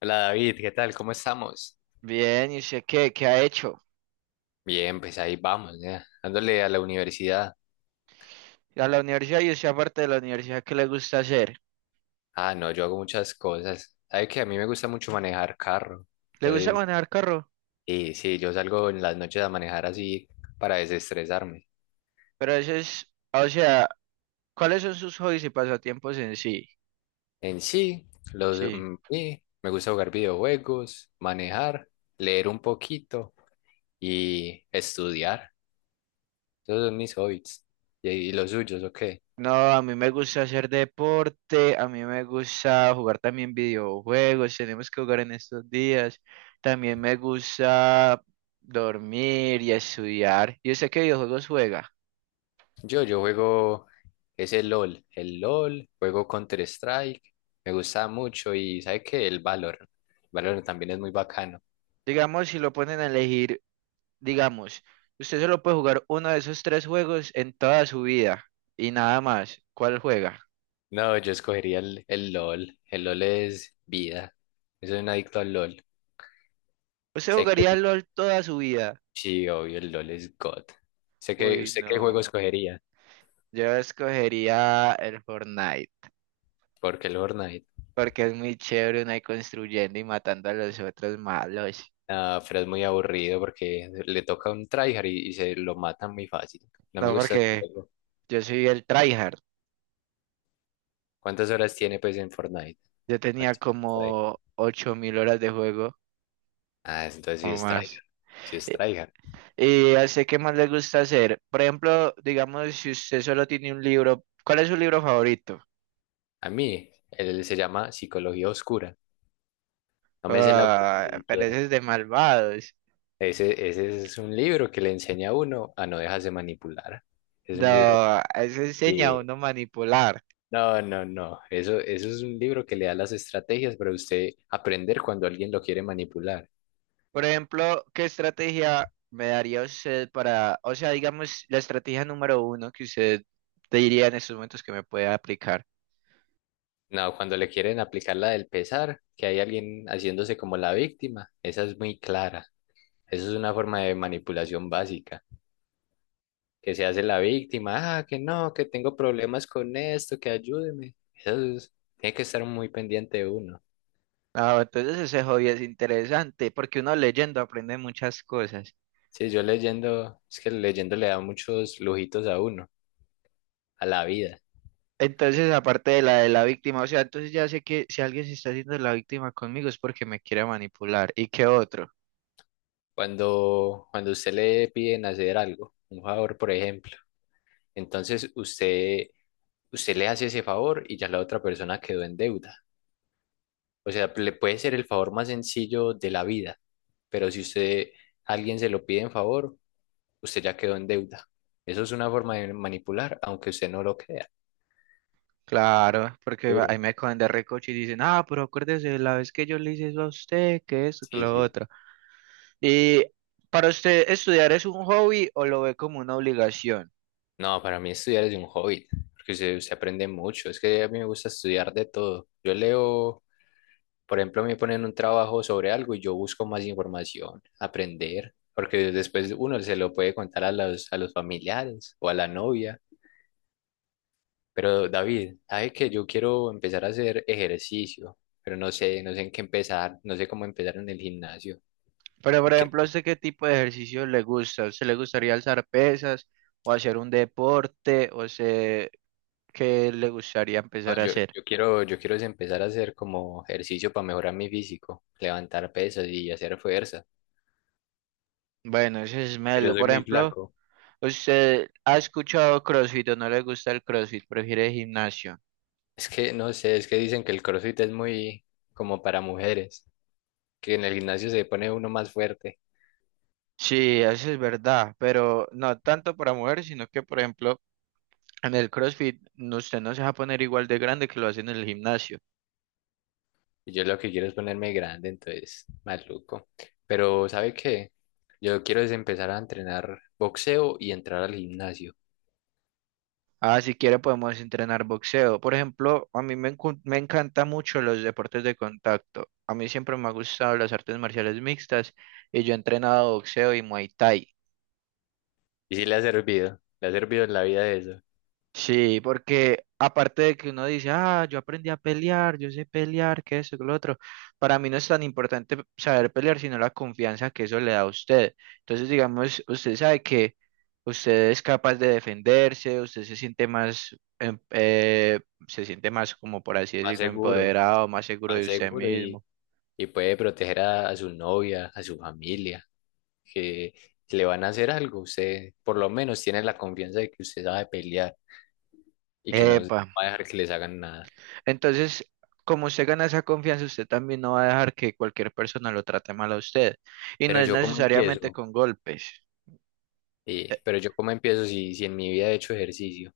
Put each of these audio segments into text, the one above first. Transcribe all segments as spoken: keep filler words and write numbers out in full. Hola David, ¿qué tal? ¿Cómo estamos? Bien, ¿y usted qué? ¿Qué ha hecho? Bien, pues ahí vamos, ya, dándole a la universidad. A la universidad y usted aparte de la universidad, ¿qué le gusta hacer? Ah, no, yo hago muchas cosas. ¿Sabes que A mí me gusta mucho manejar carro. Le gusta Entonces, manejar carro, sí, sí, yo salgo en las noches a manejar así para desestresarme. pero eso es, o sea, ¿cuáles son sus hobbies y pasatiempos en sí? En sí, los, Sí. mm, sí, me gusta jugar videojuegos, manejar, leer un poquito y estudiar. Esos son mis hobbies. ¿Y, y los suyos? O No, a mí me gusta hacer deporte, a mí me gusta jugar también videojuegos, tenemos que jugar en estos días. También me gusta dormir y estudiar. ¿Y usted qué videojuegos juega? Yo, yo juego ese LOL, el LOL, juego Counter-Strike, me gusta mucho y ¿sabe qué? El Valorant. Valorant también es muy bacano. Digamos, si lo ponen a elegir. Digamos, usted solo puede jugar uno de esos tres juegos en toda su vida y nada más. ¿Cuál juega? No, yo escogería el, el LOL, el LOL es vida. Yo soy un adicto al LOL. ¿Usted Sé que jugaría LOL toda su vida? sí, obvio, el LOL es God. Sé que Uy, usted qué juego no. escogería, Yo escogería el Fortnite porque el Fortnite, porque es muy chévere uno ahí construyendo y matando a los otros malos. ah, pero es muy aburrido porque le toca un tryhard y, y se lo matan muy fácil. No me No, gusta el porque juego. yo soy el tryhard. ¿Cuántas horas tiene pues en Fortnite? Yo A ver tenía si es tryhard. como ocho mil horas de juego Ah, entonces sí o es tryhard, más. si es tryhard. Y así qué más le gusta hacer. Por ejemplo, digamos, si usted solo tiene un libro, ¿cuál es su libro favorito? A mí, él se llama Psicología Oscura. No me sé el autor ni Ah, pero eso siquiera. es de malvados. Ese, ese es un libro que le enseña a uno a no dejarse manipular. Es un libro No, eso enseña a que... uno manipular. No, no, no. Eso, eso es un libro que le da las estrategias para usted aprender cuando alguien lo quiere manipular. Por ejemplo, ¿qué estrategia me daría usted para, o sea, digamos, la estrategia número uno que usted te diría en estos momentos que me puede aplicar? No, cuando le quieren aplicar la del pesar, que hay alguien haciéndose como la víctima, esa es muy clara. Eso es una forma de manipulación básica. Que se hace la víctima, ah, que no, que tengo problemas con esto, que ayúdeme. Eso es- tiene que estar muy pendiente de uno. Ah, entonces ese hobby es interesante porque uno leyendo aprende muchas cosas. Sí, yo leyendo, es que leyendo le da muchos lujitos a uno, a la vida. Entonces, aparte de la de la víctima, o sea, entonces ya sé que si alguien se está haciendo la víctima conmigo es porque me quiere manipular. ¿Y qué otro? Cuando, cuando usted le piden hacer algo, un favor, por ejemplo, entonces usted, usted le hace ese favor y ya la otra persona quedó en deuda. O sea, le puede ser el favor más sencillo de la vida, pero si usted, a alguien se lo pide en favor, usted ya quedó en deuda. Eso es una forma de manipular, aunque usted no lo crea. Claro, porque Duro. ahí me cogen de recoche y dicen, ah, pero acuérdese la vez que yo le hice eso a usted, que esto, que Sí, lo sí. otro. Y para usted, ¿estudiar es un hobby o lo ve como una obligación? No, para mí estudiar es un hobby, porque se, se aprende mucho. Es que a mí me gusta estudiar de todo. Yo leo, por ejemplo, me ponen un trabajo sobre algo y yo busco más información, aprender, porque después uno se lo puede contar a los, a los familiares o a la novia. Pero David, ¿sabe que yo quiero empezar a hacer ejercicio? Pero no sé, no sé en qué empezar, no sé cómo empezar en el gimnasio. Pero, por ejemplo, ¿a usted qué tipo de ejercicio le gusta? ¿A usted le gustaría alzar pesas o hacer un deporte? ¿O sé qué le gustaría No, empezar a yo, hacer? yo quiero, yo quiero es empezar a hacer como ejercicio para mejorar mi físico, levantar pesas y hacer fuerza. Bueno, ese es Yo melo. soy Por muy ejemplo, flaco. ¿usted ha escuchado CrossFit o no le gusta el CrossFit? ¿Prefiere gimnasio? Es que no sé, es que dicen que el CrossFit es muy como para mujeres, que en el gimnasio se pone uno más fuerte. Sí, eso es verdad, pero no tanto para mujeres, sino que, por ejemplo, en el CrossFit no- usted no se va a poner igual de grande que lo hace en el gimnasio. Y yo lo que quiero es ponerme grande, entonces, maluco. Pero, ¿sabe qué? Yo quiero es empezar a entrenar boxeo y entrar al gimnasio. Ah, si quiere podemos entrenar boxeo. Por ejemplo, a mí me, encu- me encanta mucho los deportes de contacto. A mí siempre me ha gustado las artes marciales mixtas y yo he entrenado boxeo y Muay Thai. Y sí le ha servido, le ha servido en la vida eso. Sí, porque aparte de que uno dice, ah, yo aprendí a pelear, yo sé pelear, que eso, que lo otro, para mí no es tan importante saber pelear, sino la confianza que eso le da a usted. Entonces, digamos, usted sabe que usted es capaz de defenderse, usted se siente más, em- eh, se siente más, como por así Más decirlo, seguro, empoderado, más seguro más de usted seguro y mismo. y puede proteger a, a su novia, a su familia, que si le van a hacer algo, usted por lo menos tiene la confianza de que usted sabe pelear y que no va Epa. a dejar que les hagan nada. Entonces, como usted gana esa confianza, usted también no va a dejar que cualquier persona lo trate mal a usted. Y no Pero es yo cómo necesariamente empiezo. con golpes. Sí, pero yo cómo empiezo si, si en mi vida he hecho ejercicio.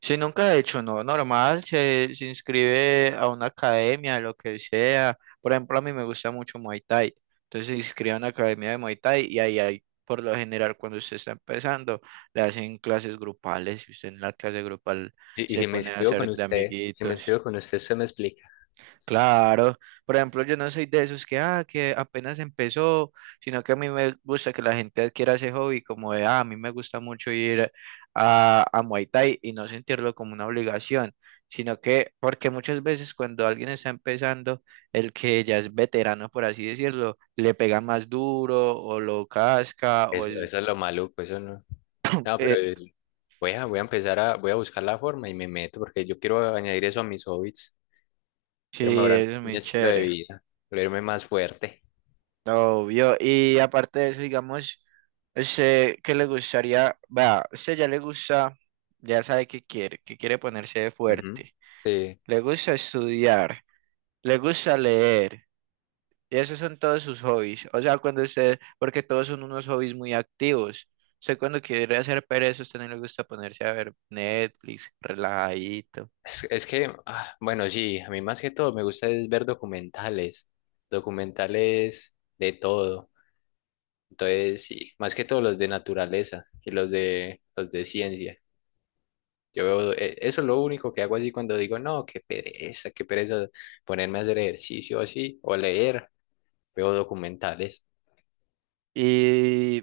Si nunca ha hecho, no, normal, se, se inscribe a una academia, lo que sea. Por ejemplo, a mí me gusta mucho Muay Thai. Entonces se inscribe a una academia de Muay Thai y ahí hay, por lo general, cuando usted está empezando, le hacen clases grupales y usted en la clase grupal Sí, y se si me pone a inscribo con hacer de usted, si me amiguitos. inscribo con usted, usted me explica. Claro, por ejemplo, yo no soy de esos que, ah, que apenas empezó, sino que a mí me gusta que la gente adquiera ese hobby, como de, ah, a mí me gusta mucho ir a, a Muay Thai y no sentirlo como una obligación, sino que, porque muchas veces cuando alguien está empezando, el que ya es veterano, por así decirlo, le pega más duro o lo casca, o Eso, es, eso es lo maluco, eso no. No, pero eh, el- Voy a, voy a empezar a, voy a buscar la forma y me meto porque yo quiero añadir eso a mis hobbies. Quiero sí, mejorar eso es mi muy estilo de chévere. vida, volverme más fuerte. Obvio, y aparte de eso, digamos, sé que le gustaría, vea, usted ya le gusta, ya sabe que quiere, que quiere ponerse de Ujú. fuerte, Sí, le gusta estudiar, le gusta leer, y esos son todos sus hobbies, o sea, cuando usted, porque todos son unos hobbies muy activos, usted cuando quiere hacer pereza, a usted no le gusta ponerse a ver Netflix, relajadito. es, es que, ah, bueno, sí, a mí más que todo me gusta es ver documentales, documentales de todo. Entonces, sí, más que todo los de naturaleza y los de, los de ciencia. Yo veo, eh, eso es lo único que hago así cuando digo, no, qué pereza, qué pereza ponerme a hacer ejercicio así o leer, veo documentales. Y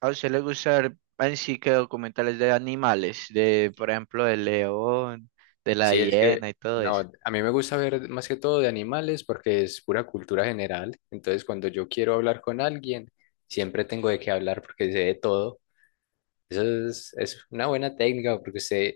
a usted le gusta ver en sí que documentales de animales, de por ejemplo del león, de la Sí, es que, hiena y todo no, eso. a mí me gusta ver más que todo de animales porque es pura cultura general. Entonces, cuando yo quiero hablar con alguien, siempre tengo de qué hablar porque sé de todo. Eso es, es una buena técnica porque usted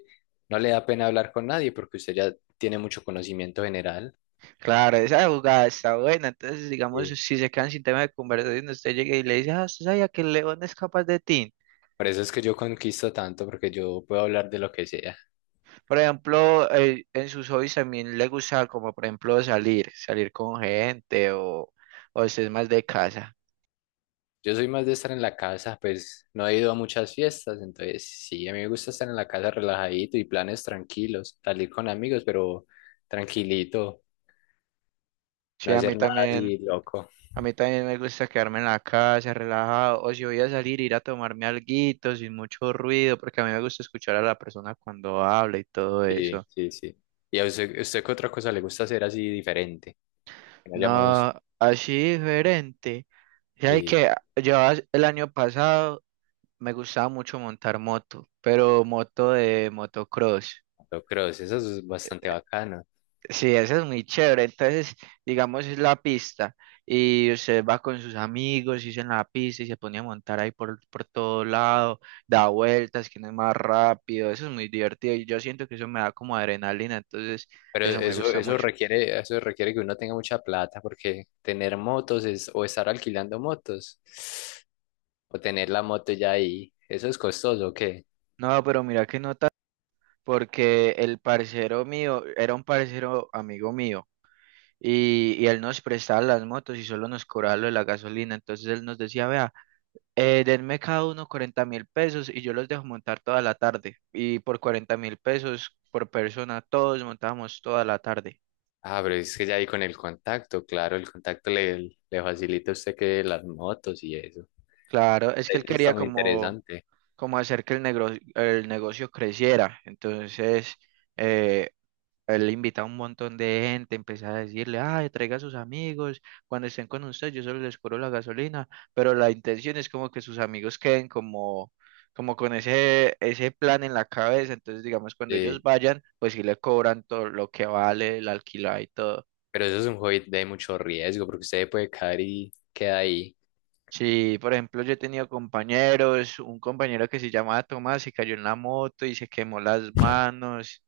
no le da pena hablar con nadie porque usted ya tiene mucho conocimiento general. Claro, esa jugada está buena. Entonces, digamos, Sí. si se quedan sin tema de conversación, usted llega y le dice, ah, usted sabía que el león es capaz de ti. Por eso es que yo conquisto tanto porque yo puedo hablar de lo que sea. Por ejemplo, eh, en sus hobbies también le gusta como por ejemplo salir, salir con gente o, o usted es más de casa. Yo soy más de estar en la casa, pues no he ido a muchas fiestas, entonces sí, a mí me gusta estar en la casa relajadito y planes tranquilos, salir con amigos, pero tranquilito, Sí, no a hacer mí nada también. así loco. A mí también me gusta quedarme en la casa, relajado, o si voy a salir, ir a tomarme alguito sin mucho ruido, porque a mí me gusta escuchar a la persona cuando habla y todo eso. Sí, sí, sí. ¿Y a usted, usted qué otra cosa le gusta hacer así diferente? Que no hayamos, No, así diferente. Ya sí, que yo as- el año pasado me gustaba mucho montar moto, pero moto de motocross. motocross, eso es bastante bacano. Sí, esa es muy chévere. Entonces, digamos, es la pista y usted va con sus amigos y en la pista y se pone a montar ahí por, por todo lado, da vueltas, quién es más rápido. Eso es muy divertido y yo siento que eso me da como adrenalina. Entonces, Pero eso me eso, gusta eso mucho. requiere, eso requiere que uno tenga mucha plata, porque tener motos es, o estar alquilando motos, o tener la moto ya ahí, eso es costoso, ¿o qué? No, pero mira qué nota, porque el parcero mío era un parcero amigo mío y, y él nos prestaba las motos y solo nos cobraba lo de la gasolina. Entonces, él nos decía, vea. Eh, denme cada uno cuarenta mil pesos y yo los dejo montar toda la tarde. Y por cuarenta mil pesos por persona, todos montamos toda la tarde. Ah, pero es que ya ahí con el contacto, claro, el contacto le, le facilita a usted que las motos y eso. Claro, es que Eh, él Eso está quería muy como, interesante. como hacer que el negocio, el negocio creciera. Entonces, eh, él invita a un montón de gente, empecé a decirle, ay, traiga a sus amigos, cuando estén con usted, yo solo les cobro la gasolina, pero la intención es como que sus amigos queden como, como con ese, ese plan en la cabeza, entonces digamos, cuando ellos Sí, vayan, pues sí le cobran todo lo que vale, el alquiler y todo. pero eso es un hobby de mucho riesgo, porque usted puede caer y queda ahí. Sí, por ejemplo, yo he tenido compañeros, un compañero que se llamaba Tomás y cayó en la moto y se quemó las manos.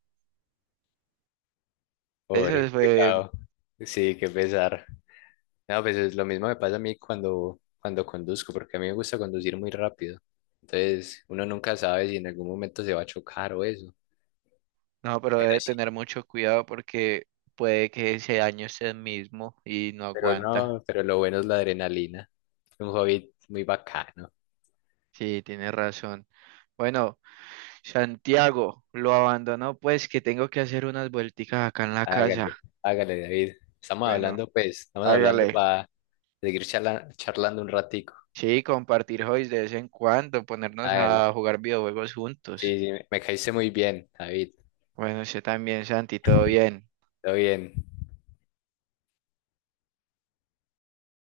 Eso Pobre, qué fue. pecado. Sí, qué pesar. No, pues es lo mismo me pasa a mí cuando, cuando conduzco, porque a mí me gusta conducir muy rápido. Entonces, uno nunca sabe si en algún momento se va a chocar o eso. No, pero Pero debe sí, tener mucho cuidado porque puede que ese daño sea el mismo y no pero aguanta. no, pero lo bueno es la adrenalina. Un hobby muy bacano. Sí, tiene razón. Bueno, Santiago lo abandonó, pues que tengo que hacer unas vuelticas acá en la casa. Hágale, hágale, David. Estamos Bueno, hablando, pues, estamos hablando hágale. para seguir charla- charlando un ratico. Sí, compartir hobbies de vez en cuando, ponernos Hágale. a jugar videojuegos Sí, juntos. sí, me me caíste muy bien, David. Bueno, usted también, Santi, todo bien. Todo bien.